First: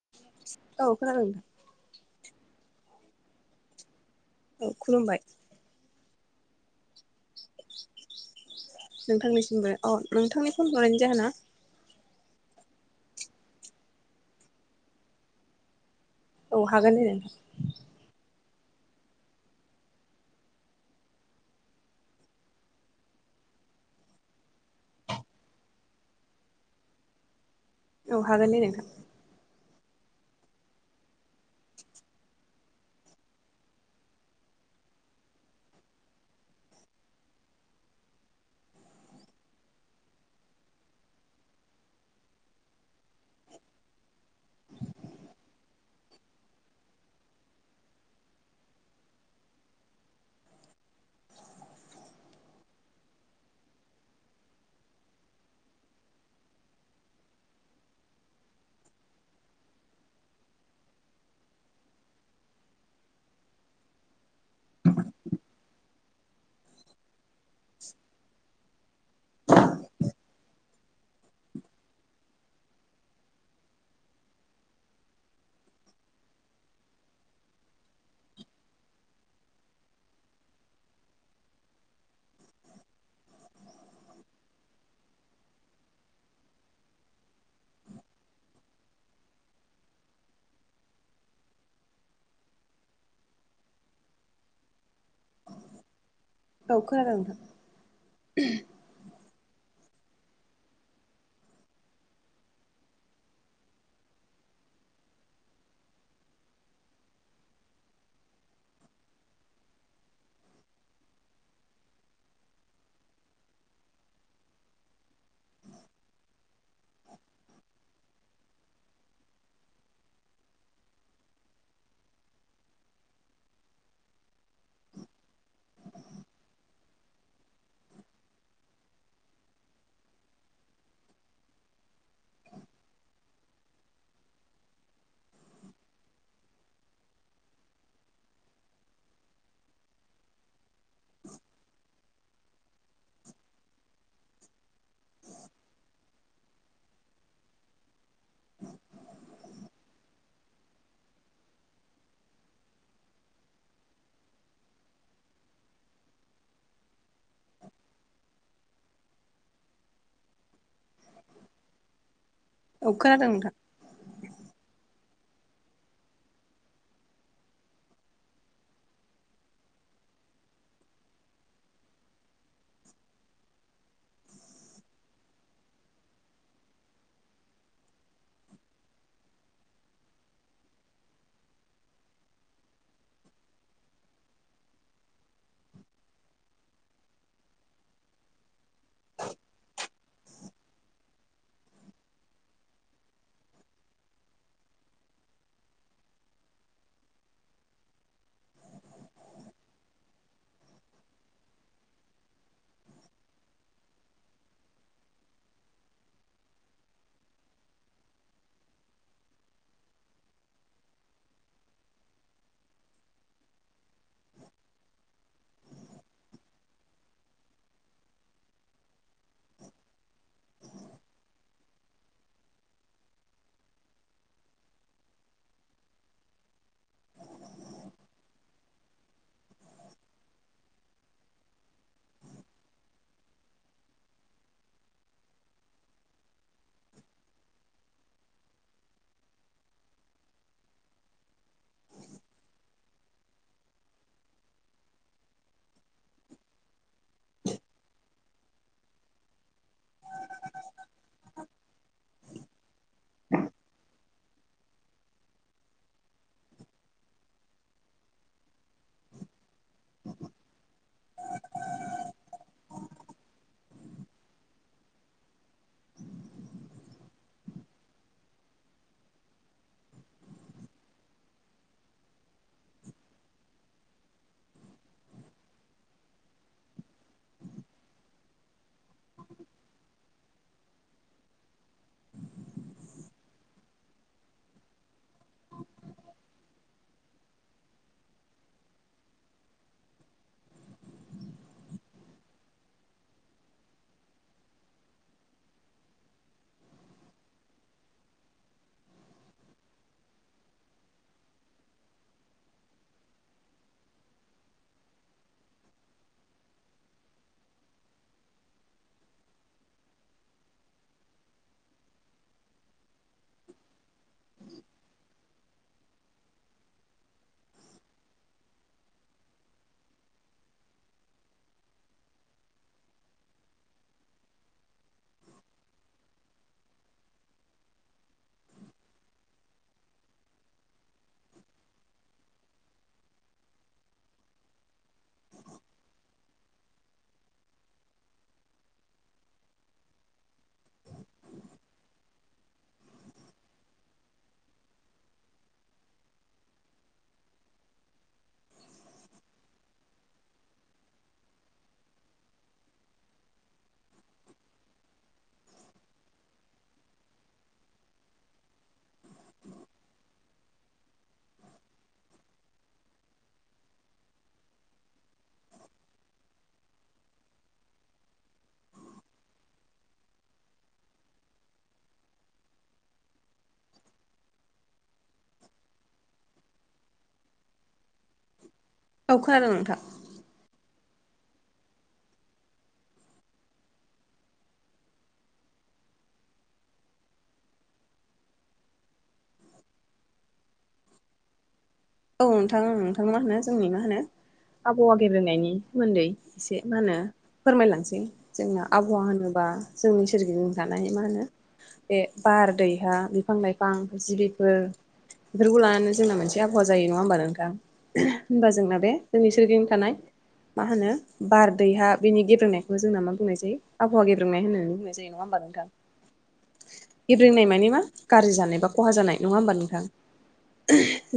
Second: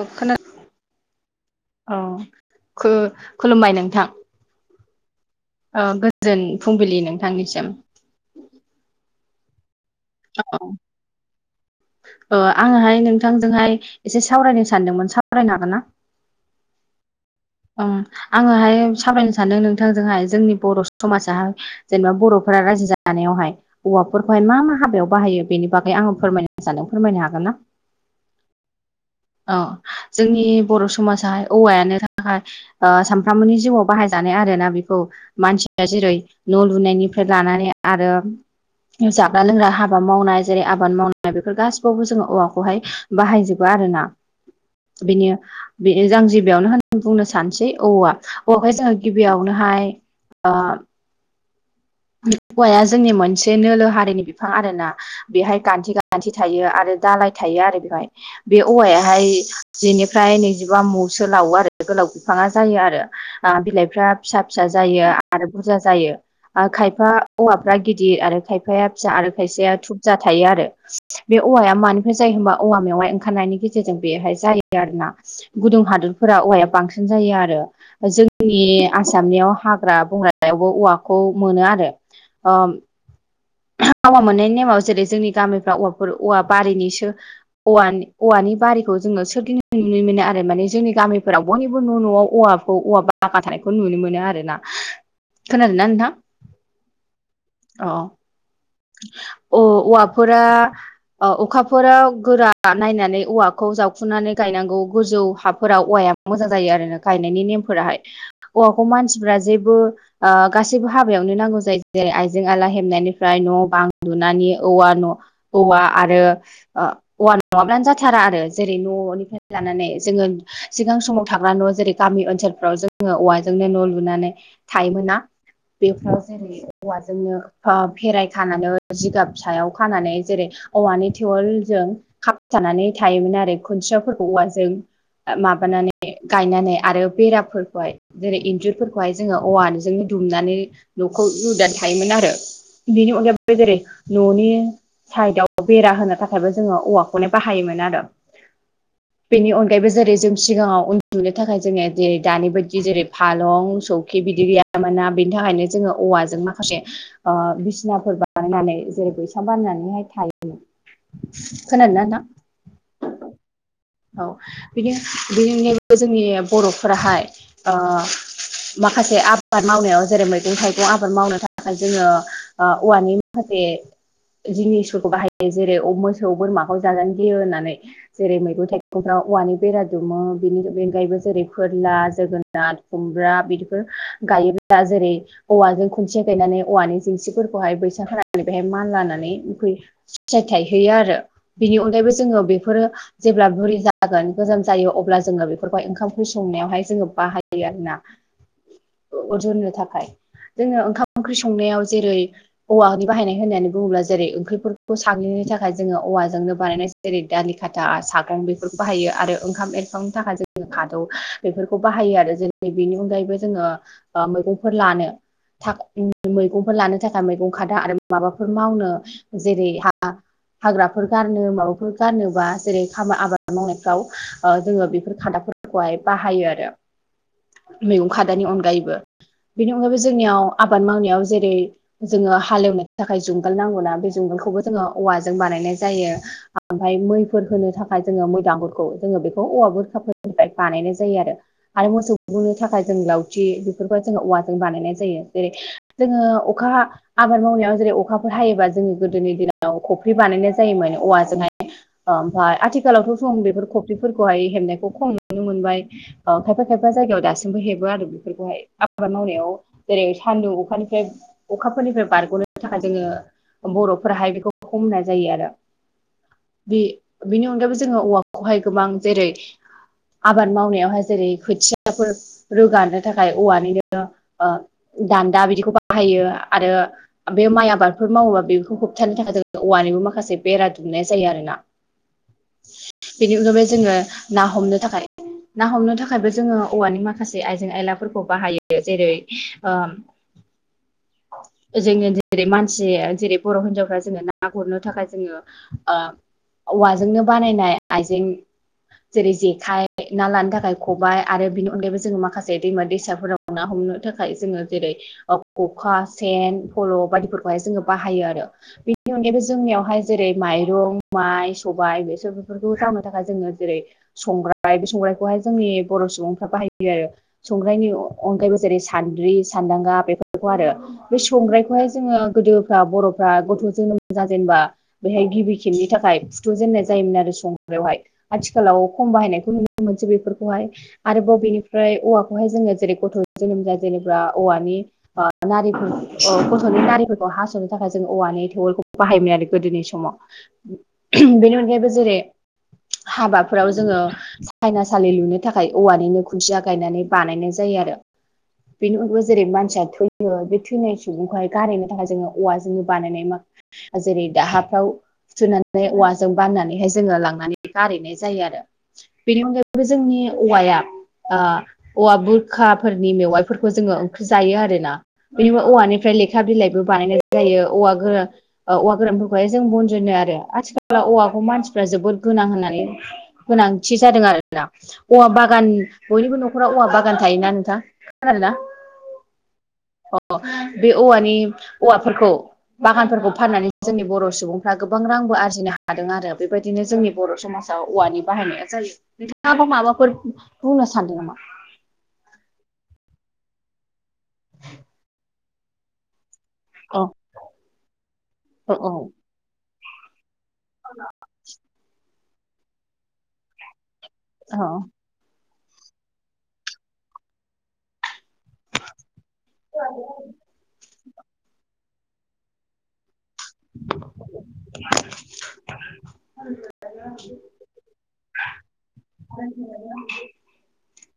औ खोनादों औ खोनादों नोंथां औ खु-खुलुमबाय नोंथां औ खुलुमबाय ओ गोजोन फुंबिलि नोंथांनिसिम नोंथांनिसिमबो अ औ नोंथांनि फन हरनायनि जाहोना आङोहाय नोंथांजोंहाय एसे सावरायनो सानदोंमोन सावरायनो हागोन ना? औ हागोन दे नोंथां। आङोहाय सावरायनो सानदों नोंथांजोंहाय जोंनि बर' समाजाहाय जेनेबा बर'फोरा रायजो जानायावहाय औवाफोरखौहाय मा मा हाबायाव बाहायो बेनि बागै आङो फोरमायनो सानदों फोरमायनो हागोन ना? औ हागोन दे नोंथां। औ जोंनि बर' समाजाहाय औवायानो ओमफाय सानफ्रोमबोनि जिउआव बाहायजानाय आरोना बेखौ मानसिफ्रा जेरै न' लुनायनिफ्राय लानानै आरो जाग्रा लोंग्रा हाबा मावनाय जेरै आबाद मावनाय बेफोर गासिबावबो जोङो औवाखौहाय बाहायजोबो आरोना बिनि जों गिबियावनो होन बुंनो सानसै औवा औवाखौहाय जोङो गिबियावनोहाय ओ औवाया जोंनि मोनसे नोलो हारिनि बिफां आरो ना बेहाय गान्थि गान्थि थायो आरो दालाय थायो आरो बेवहाय बे औवायाहाय जिनिफ्राय नैजिबा मुसो लावो आरो गोलाव बिफाङा जायो आरो बिलाइफ्रा फिसा फिसा जायो आरो बुरजा जायो। खायफा औवाफ्रा गिदिर आरो खायफाया फिसा आरो खायफाया थुबजा थायो आरो बे औवाया मानिफ्राय जायो होमबा औवा मेवाय ओंखारनायनि गेजेरजों बेहाय जायो आरोना गुदुं हादरफोरा औवाया बांसिन जायो आरो जोंनि आसामनियाव हाग्रा बंग्रायावबो औवाखौ मोनो आरो [unintelligible] [inaudible] औवा मोननायनि नेमाव जेरै जोंनि गामिफ्रा औवाफोर औवा बारिनिसो औवानि औवानि बारिखौ जोङो सोरदिंनो नुनो मोनो आरो माने जोंनि गामिफोराव बयनिबो न' न'आव औवा औवा बाबा थानायखौ नुनो मोनो आरोना खोनादों ना नोंथां औ खोनादों नोंथां अ अ औवाफोरा ओ अखाफोराव गोरा नायनानै औवाखौ जावखुनानै गायनांगौ गोजौ हाफोराव औवाया मोजां जायो आरोना गायनायनि नेमफोराहाय हौवाखौ मानसिफोरा जेबो ओ गासैबो हाबायावनो नांगौ जायो जेरै आइजें आला हेबनायनिफ्राय न' बां लुनानै औवा न' औवा आरो ओ औवा नङाब्लानो जाथारा आरो जेरै न'निफ्राय लानानै जोङो सिगां समाव थाग्रा न' जेरै गामि ओनसोलफ्राव जोङो औवाजोंनो न' लुनानै थायोमोना? बेफोराव जेरै औवाजोंनो ओ फेराय खानानै जिगाब सायाव खानानै जेरै औवानि थेवेलजों खाबथानानै थायोमोन आरो खुन्थियाफोरखौ औवाजों माबानानै गायनानै आरो बेराफोरखौहाय जेरै इन्जुरफोरखौहाय जोङो औवानिजोंनो दुमनानै न'खौ मुदा थायोमोन आरो। बेनि अनगायबो जेरै न'नि साइदआव बेरा होनो था खायबो जोङो औवाखौनो बाहायोमोन आरो बेनि अनगायैबो जेरै जों सिगाङाव उन्दुनो थाखाय जोङो जेरै दानि बायदि जेरै फालं सौखि बिदि गैया मोनना बेनि थाखायनो जोङो औवाजों माखासे ओ बिस नाफोर बानायनानै जेरै बैसां बानायनानैहाय थायोमोन खोनादो ना नोंथां? औ खोनादों नोंथां। औ बिदिनो बेनि अनगायैबो जोंनि बर'फोराहाय ओ माखासे आबाद मावनायाव जेरै मैगं थाइगं आबाद मावनो थाखाय जोङो ओ औवानि माखासे जिनिसफोरखौ बाहायो जेरै मोसौ बोरमाखौ जाजानो गियो होननानै। जेरै मैगं थाइगंफ्राव औवानि बेरा दुमो बिनि बेनगायैबो जेरै फोरला जोगो नार खुमब्रा बिदिफोर गायोब्ला जेरै औवाजों खुन्थिया गायनानै औवानि जिंसिफोरखौहाय बैसां होनानानै बेहाय मान लानानै फिथाइ थाइहोयो आरो बिनि अनगायैबो जोङो बेफोरो जेब्ला बुरि जागोन गोजाम जायो अब्ला जोङो बेफोरखौ ओंखाम ओंख्रि संनायावहाय जोङो बाहायो आरोना। अर जरायनो थाखाय जोङो ओंखाम ओंख्रि संनायाव जेरै औवानि बाहायनाय होननानै बुङोब्ला जेरै ओंख्रिफोरखौ साग्लिनायनि थाखाय जोङो औवाजोंनो बानायनाय जेरै दालि खाथा सागं बेफोरखौ बाहायो आरो ओंखाम एरखांनो थाखाय जोङो खादौ बेफोरखौ बाहायो आरो जेरै बेनि अनगायैबो जोङो ओ मैगंफोर लानो था मैगंफोर लानो थाखा य मैगं खादा आरो माबाफोर मावनो जेरै हा हाग्राफोर गारनो माबाफोर गारनोबा जेरै खाम आबाद मावनायफ्राव ओ जोङो बेफोर खादाफोरखौहाय बाहायो आरो। [inaudible] मैगं खादानि अनगायैबो बेनि अनगायैबो जोंनियाव आबाद मावनायाव जेरै जोङो हाल एवनो थाखाय जुंगाल नांगौना बे जुंगालखौबो जोङो औवाजों बानायनाय जायो। ओमफ्राय मैफोर होनो थाखाय जोङो मैदांगुरखौ जोङो बेखौ औवा बुरखाफोरनिफ्राय बानायनाय जायो आरो। आरो मोसौखौ बुनो थाखाय जों लावथि बेफोरखौहाय जोंङो औवाजों बानायनाय जायो जेरै जोङो अखा आबाद मावनायाव जेरै अखाफोर हायोबा जोंनि गोदोनि दिनाव खफ्रि बानायनाय जायोमोन औवाजोंहाय। ओमफ्राय आथिखालावथ' जों बेफोर खफ्रिफोरखौहाय हेबनायखौ खम नुनो मोनबाय। ओ खायफा खायफा जायगायाव दासिमबो हेबो आरो बेफोरखौहाय आबाद मावनायाव जेरै सान्दुं अखानिफ्राय अखाफोरनिफ्राय बारग'नो थाखाय जोङो बर'फोराहाय बेखौ हमनाय जायो आरो। बे बेनि अनगायैबो जोङो औवाखौहाय गोबां जेरै आबाद मावनायावहाय जेरै खोथियाफोर रोगानो थाखाय औवानिनो ओ दान्दा बिदिखौ बाहायो आरो बे माइ आबादफोर मावोबा बेफोरखौ होबथानो थाखाय जों औवानिबो माखासे बेरा दुमनाय जायो आरोना। बेनि अनगायैबो जोङो ना हमनो थाखाय ना हमनो थाखायबो जोङो औवानि माखासे आइजें आयलाफोरखौ बाहायो जेरै ओम [inaudible] जोङो जेरै मानसि जेरै बर' हिनजावफ्रा जोङो ना गुरनो थाखाय जोङो ओ औवाजोंनो बानायनाय आइजें जेरै जेखाइ ना लानो थाखाय खबाइ आरो बिनि अनगायैबो जोङो माखासे दैमा दैसाफोराव ना हमनो थाखाय जोङो जेरै ख खखा सेन पल' बायदिफोरखौहाय जोङो बाहायो आरो बेनि अनगायैबो जोंनियावहाय जेरै माइरं माइ सबाय बेसर बेफोरखौ जावनो थाखाय जोङो जेरै संग्राय बे संग्रायखौहाय जोंनि बर' सुबुंफ्रा बाहायो आरो संग्रनायनि अनगायैबो जेरै सान्द्रि सान्दांगा बेफोर खौ आरो बे संग्रायखौहाय जोङो गोदोफ्रा बर'फ्रा गथ' जोनोम जाजेनेबा बेहाय गिबि खेबनि थाखाय फुथ' जेननाय जायोमोन आरो संग्रायावहाय आथिखालाव खम बाहायनायखौ नुनो मोनसै बेफोरखौहाय आरोबाव बेनिफ्राय औवाखौहाय जोङो जेरै गथ' जोनोम जाजेनोबा औवानि ओ नारि ओ गथ'नि नारिफोरखौ हास'नो थाखाय जों औवानि थेवलखौ बाहायोमोन आरो गोदोनि समाव बेनि अनगायैबो जेरै हाबाफोराव जोङो सायनासालि लुनो थाखाय औवानिनो खुनथिया गायनानै बानायनाय जायो आरो बेनि उनावबो जेरै मानसिया थै यो बे थैनाय सुबुंखौहाय गारहैनो थाखाय जोङो औवा जोंनो बानायनाय माखासे जेरै दाहाफ्राव सोनानै औवाजों बाननानैहाय जोङो लांनानै गारहैनाय जायो आरो बेनि अनगायैबो जोंनि औवाया ओ औवा बुरखाफोरनि मेवाइफोरखौ जोङो ओंख्रि जायो आरोना बे औवानिफ्राय लेखा बिलाइबो बानायनाय जायो औवा गोरा औवा गोरानफोरखौहाय जों बनजनो आरो आथिखालाव औवाखौ मानसिफ्रा जोबोद गोनां होननानै गोनांथि जादों आरोना औवा बागान बयनिबो न'खराव औवा बागान थायोना नोंथां खोनादोंना औ खोनादों नोंथां अ बे औवानि औवाफोरखौ बागानफोरखौ फाननानै जोंनि बर' सुबुंफ्रा गोबां रांबो आरजिनो हादों आरो बेबायदि बिदिनो जोंनि बर' समाजाव औवानि बाहायनाया जायो नोंथाङाबो माबाफोर बुंनो सानदों नामा औ नोंथां ओं नोंथां मा होनो जोंनि मा होनो आबहावा गेब्रेंनायनि सोमोन्दै एसे मा होनो औ फोरमायलांसै जोंना औ औ आबहावा होनोबा जोंनि सोरगिदिं लानानै मा होनो बे बार दै हा बिफां लाइफां जिबिफोर औ बेफोरखौ लानानै जोंना मोनसे आबहावा जायो नङा होमबा नोंथां होनबा जोंना बे जोंनि सोरगिंदिं थानाय मा होनो बार दै हा बिनि गेब्रेंनाय बेखौ जोंना मा बुंनाय जायो आबहावा गेब्रेंनाय होननानै बुंनाय जायो नङा होमबा नोंथां गेब्रेंंनाय माने मा गाज्रि जानाय बा खहा जानाय नङा होमबा नोंथां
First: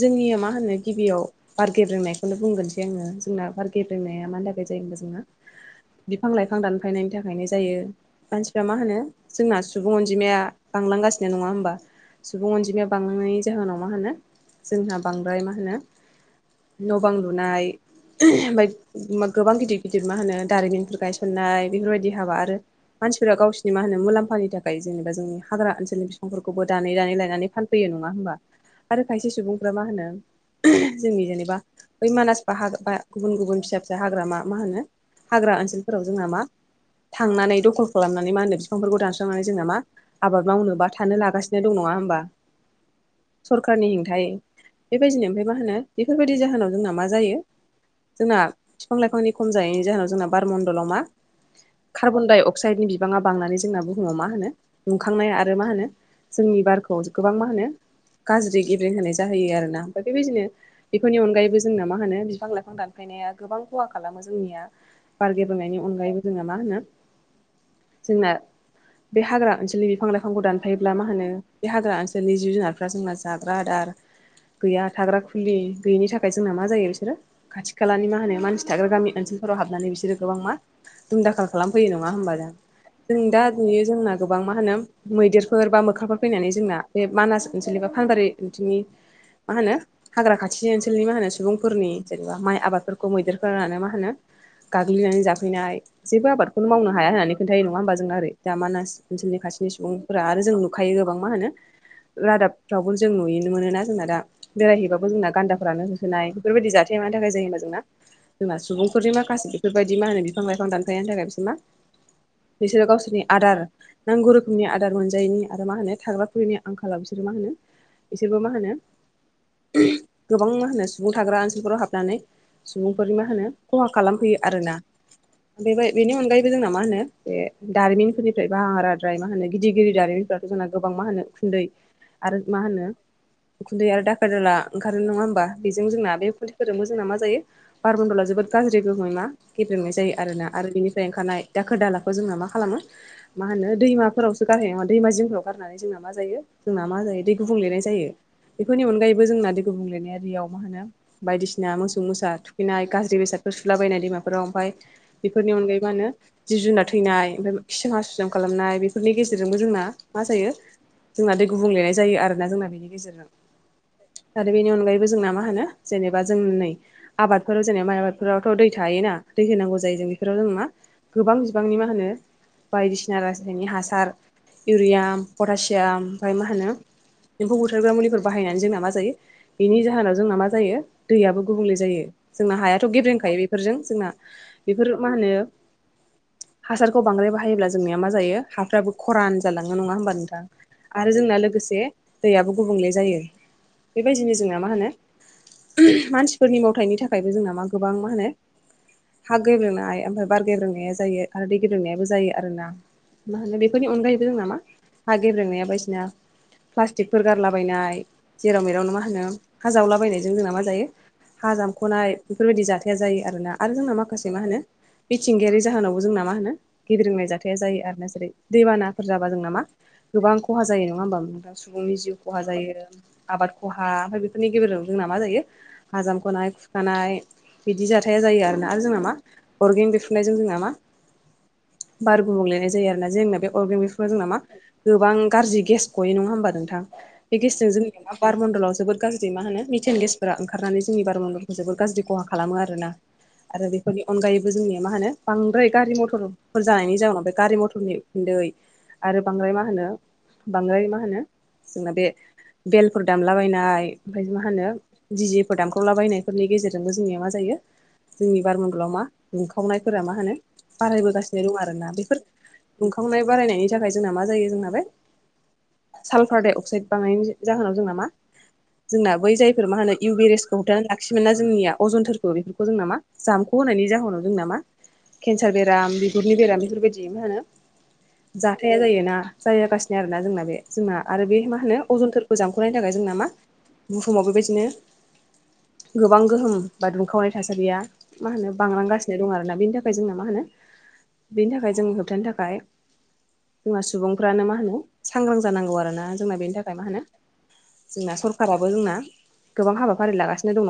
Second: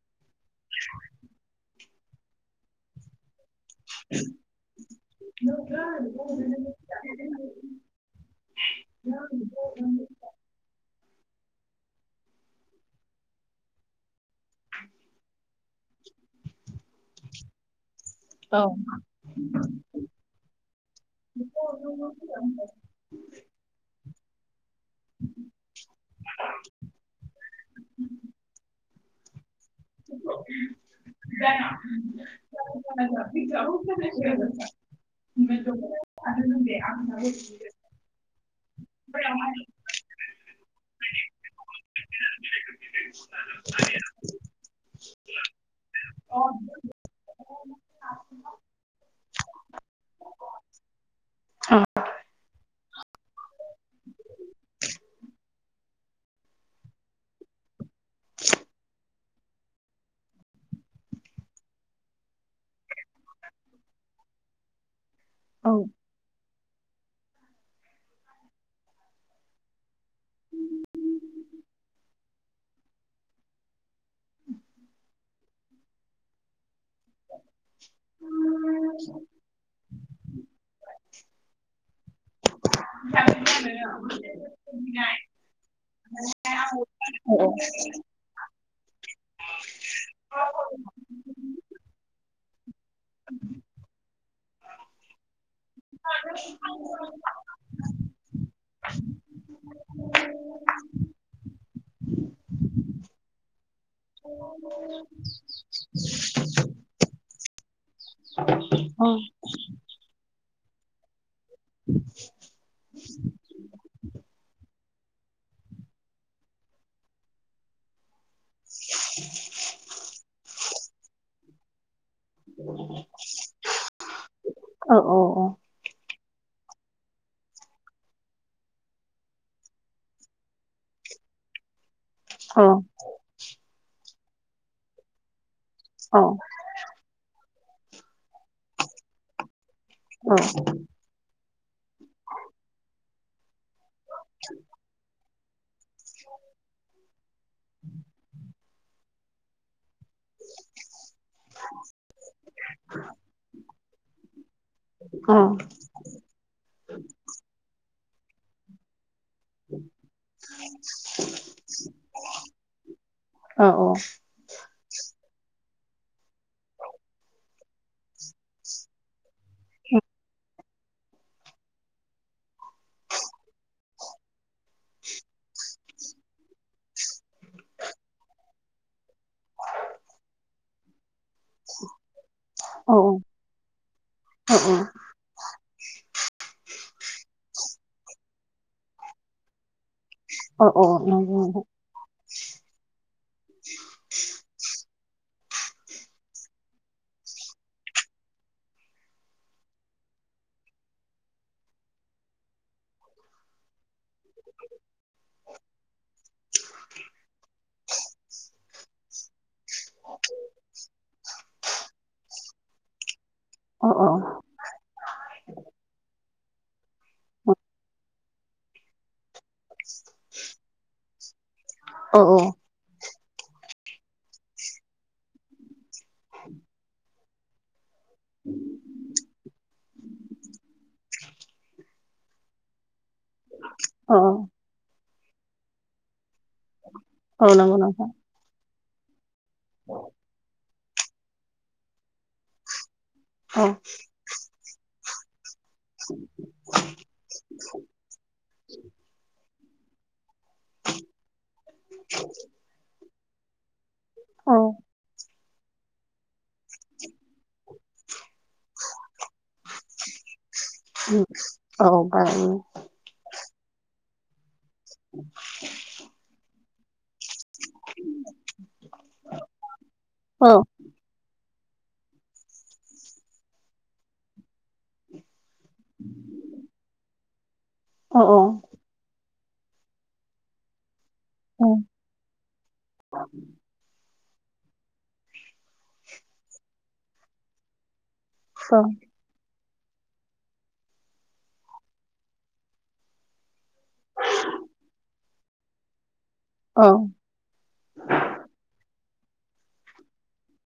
जोंनिया मा होनो गिबियाव बार गेब्रेंनायखौनो बुंगोनसै आङो जोंना बार गेब्रेंनाया मानि थाखाय जायो होनबा जोंहा बिफां लाइफां दानफायनायनि थाखायनो जायो मानसिफ्रा मा होनो जोंना सुबुं अनजिमाया बांलांगासिनो नङा होमबा सुबुं अनजिमाया बांलांनायनि जाहोनाव मा होनो जोंहा बांद्राय मा होनो न' बां लुनाय औ ओमफ्राय गोबां गिदिर गिदिर मा होनो दारिमिनफोर गायसननाय बेफोरबायदि हाबा आरो मानसिफोरा गावसिनि मा होनो मुलाम्फानि थाखाय ओमफ्राय जेनेबा जोंनि हाग्रा ओनसोलनि बिफांफोरखौबो दानै दानै लायनानै फानफैयो नङा होनबा खायसे सुबुंफ्रा मा होनो जोंनि जेनेबा बै मानास बाहाग बा गुबुन गुबुन फिसा हाग्रामा मा होनो हाग्रा ओनसोलफोराव जोंहा मा थांनानै दख'ल खालामनानै मा होनो बिफांफोरखौ दानस्रांनानै जोंना मा आबाद मावनो बा थानो लागासिनो दं नङा होमबा सरखारनि हेंथायै बेबायदिनो ओमफ्राय मा होनो बेफोरबायदि जाहोनाव जोंना मा जायो जोंना बिफां लाइफांनि खम जानायनि जाहोनाव जोंना बारमणडलाव मा कार्बन डाइ अक्साइडनि बिबाङा बांनानै जोंना बुहुमाव मा होनो दुंखांनाय आरो मा होनो जोंनि बारखौ गोबां मा होनो गाज्रि गेब्रें होनाय जाहैयो आरोना ओमफ्राय बेबादिनो बेफोरनि अनगायैबो जोंना मा होनो बिफां-लाइफां दानफायनाया गोबां खहा खालामो जोंनिया औ बारगबोनायनायनि अनगायैबो जोङो मा होनो जोंना बे हाग्रा ओनसोलनि बिफां लाइफांखौ दानफायोब्ला मा होनो बे हाग्रा ओनसोलनि जिब-जुनार जोंना जाग्रा आदार गैया थाग्रा खुलि गैयिनि थाखाय जोंना मा जायो। बिसोरो खाथि खालानि मा होनो मानसि थाग्रा गामि ओनसोलफोराव हाबनानै बिसोरो गोबां मा? दुमदाखाल खालामफैयो नङा होनोमबा जों जों दा नुयो जोंना गोबां मा होनो मैदेरफोर बा मोख्राफोर फैनानै जोंना बे औ मानास ओनसोलनि बा मा होनो हाग्रा खाथि ओनसोलनि मा होनो सुबुंफोरनि जेनेबा माइ आबादफोरखौ मैदेरफोरानो मा होनो गाग्लिनानै जाफैनाय जेबो आबादखौनो मावनो हाया होननानै खोन्थायो नङा होमबा जों ओर दा मानास ओनसोलनि खासेनि सुबुं फोरा आरो जों नुखायो गोबां मा होनो। रादाबफ्रावबो जों नुयोननो मोनोना जोंना दा बेरायहैबाबो जोंना गान्दाफ्रानो होसोनाय बेफोरबादि जाथाय मानि थाखाय जायो होनबा जोंना जबा सुबुंफोरनि माखासे बेफोरबायदि मा होनो बिफां- लाइफां दानखायनायनि थाखाय बिसोर मा? [unintelligible] बिसोरो गावसोरनि आदार नांगौ रोखोमनि आदार मोनजायैनि आरो मा होनो थाग्राफिनि आंखाल खाालाव बिसोरो मा होनो बिसोरबो मा होनो गोबां मा होनो सुबुं थाग्रा ओनसोलफोराव हाबनानै सुबुंफोरनि मा होनो खहा खालामफैयो आरोना औ बेबो बेनि अनगायैबो जोंना मा होनो बे दारिमिनफोरनिफ्राय बाराद्राय मा होनो गिदिर गिदिर दारिमिनफोरा जोंना गोबां मा होनो उखुन्दै आरो मा औ होनो उखुन्दै आरो दाखोर दाला ओंखारो नङा होमबा बेजों जोंना बे फोरजोंबो जोंना मा जायो बारमन दला जोबोद गाज्रि गोहोमै मा गेदेेंनाय जायो आरोना आरो बिनि फ्राय ओंखारनाय दाखोर दालाखौ जोंना मा खालामो मा होनो दैमाफोरावस गारायोङा दैमा जिंफोराव गारनानै जोंना मा जायो जोंना मा जायो दै गुबुं लेनाय जायो। बेफोरनि अनगायैबो जोंना दै गुबुंलेनाया मा होनो बायदिसिना सिना मोसौ मोसा थुखैनाय गाज्रि बेसादफोर सुलाबायनाय दैमाफोराव ओमफफ्राय बेफोरनि अनगायै मा होनो? जिब जुनार थैनाय ओमफ्राय खिसोम हासुसोम खालामनाय बेफोरनि गेजेरजोंबो जोंना मा जायो? जोंना दै गुबुंलेनाय जायो आरोना जोंना बेनि गेजेरजों औ आरो बेनि अनगायैबो जोंना मा होन जेनेबा जों नै आबादफोराव जेनेबा माइ आबादफोरावथ' दै थायोना दै होनांगौ जायो जों बेफोराव जों मा गोबां बिबांनि मा होनो बायदिसिना रासायनिक हासार इउरियाम, पटासियाम ओमफ्राय मा होनो एम्फौ बुथारग्रा मुलिफोर बाहायनानै जोंना मा जायो बेनि जाहोनाव जोंना मा जायो दैयाबो गुबुंले जायो जोंना हायाथ' गेब्रेेंखायो बेफोरजों जोंना बेफोर मा होनो बैफोर हासारखौ बांद्राय बाहायोब्ला जोंनिया मा जायो हाफ्राबो खरान जालाङो नङा होमबा नोंथां? आरो जोंना नंगौ लोगोसे दैयाबो गुबुंले जायो बेबायदिनो जोंना मा होनो मानसिफोरनि मावथायनि थाखायबो जोंना मा गोबां मा होनो हा गेब्रेंनाय ओमफ्राय बारगेब्रेंनाया जायो आरो दै गेब्रेंनायाबो जायो आरो ना। मा होनो बेफोरनि अनगायैबो जों ना मा हा गेब्रोंनाया बायदिसिना प्लास्टिकफोर गारलाबायनाय जेराव मेरावनो मा होनो हा जावलाबायनायजों जोंना मा जायो हा जामख'नाय बेफोरबायदि जाथाया जायो आरो ना। आरो औ जोंना माखासे मा होनो मिथिंगायारि जाहोनावबो जोंना मा होनो गिदििरंनाय जाथाया जायो आरोना जेरै दैबानाफोर जाबा जों नामा गोबां खहा जायो नङा होमबाां सुबुंनि जिउ औ खहा जायो। आबाद खहा ओमफ्राय बेफोरनि गेजेरजों जोंना मा जायो हाजामखनाय खुरखानाय बिदि जादों। जाथाया जायो आरोना आरो जोंना मा अरगें बेफ्रुनायजों जोंना मा बार गुबुंलेनाय जायो आरोना जोंना बे अरगें बेरफ्रुनाय समाव औ जोंना मा गोबां गाज्रि गेस गयो नङा होनबा नोंथां बे औ गेसजों नंगौ जोंनि नोंथां मा बारमनदलाव जोबोर गाज्रि जे मा होनो मिटेन गेसफोरा ओंखारनानै जोंनि बारमनदलफोरखौ जोबोर गाज्रि खहा खालामो आरोना औ आरो बेफोरनि अनगायैबो जोंनिया मा होनो बांद्राय गारि मथरफोर जानायनि जाउनाव बे गारि मथरनि उखुन्दै आरो बांद्राय मा होनो बांद्राय मा होनो जोंना बे बेलफोर दामलाबायनाय ओमफ्राय मा औ होनो दिजेफोर दानख्रावलाबायनायफोरनि गेजेरजोंबो जोंनिया मा जायो। जोंनि बारमनदलाव मा दुंखावनायफोरा मा होनो औ बारायबोगासिनो दं औ आरोना बेफोर दुंखावनाय बारायनायनि थाखाय जोंना मा जायो जोंना बे [unintelligible] साल्फार डाइ अक्साइड बांनायनि जाहोनाव जोंना मा जोंना बै जायफोर मा होनो औ इउभेरेसखौ लाखियोमोन ना जोंनिया अजनथोरफो बेफोरखौ जों नामा जाम्खखौ होनायनि जाहोनाव जों नामा केन्सार बेराम बिगुरनि बेराम बेफोरबायदि मा होनो जाहाथे जाया जायोना जायागासिनो आरोना जोंना बे जोंना आरो बे मा होनो अजनफोरखौ जामख'नायनि थाखाय जोंना मा बुहुमाव बेबायदिनो गोबां गोहोम बा दुंखावनाय थासारिया मा होनो बांलांगासिनो दं आरोना बेनि थाखाय जों मा होनो बिनि थाखाय जों होबथानो थाखाय जोंहा सुबुंफ्रानो मा होनो सांग्रां जानांगौ आरोना जोंना बेनि थाखाय औ मा औ होनो जोंना सरखाराबो जोंना गोबां हाबाफारि लागासिनो दङ।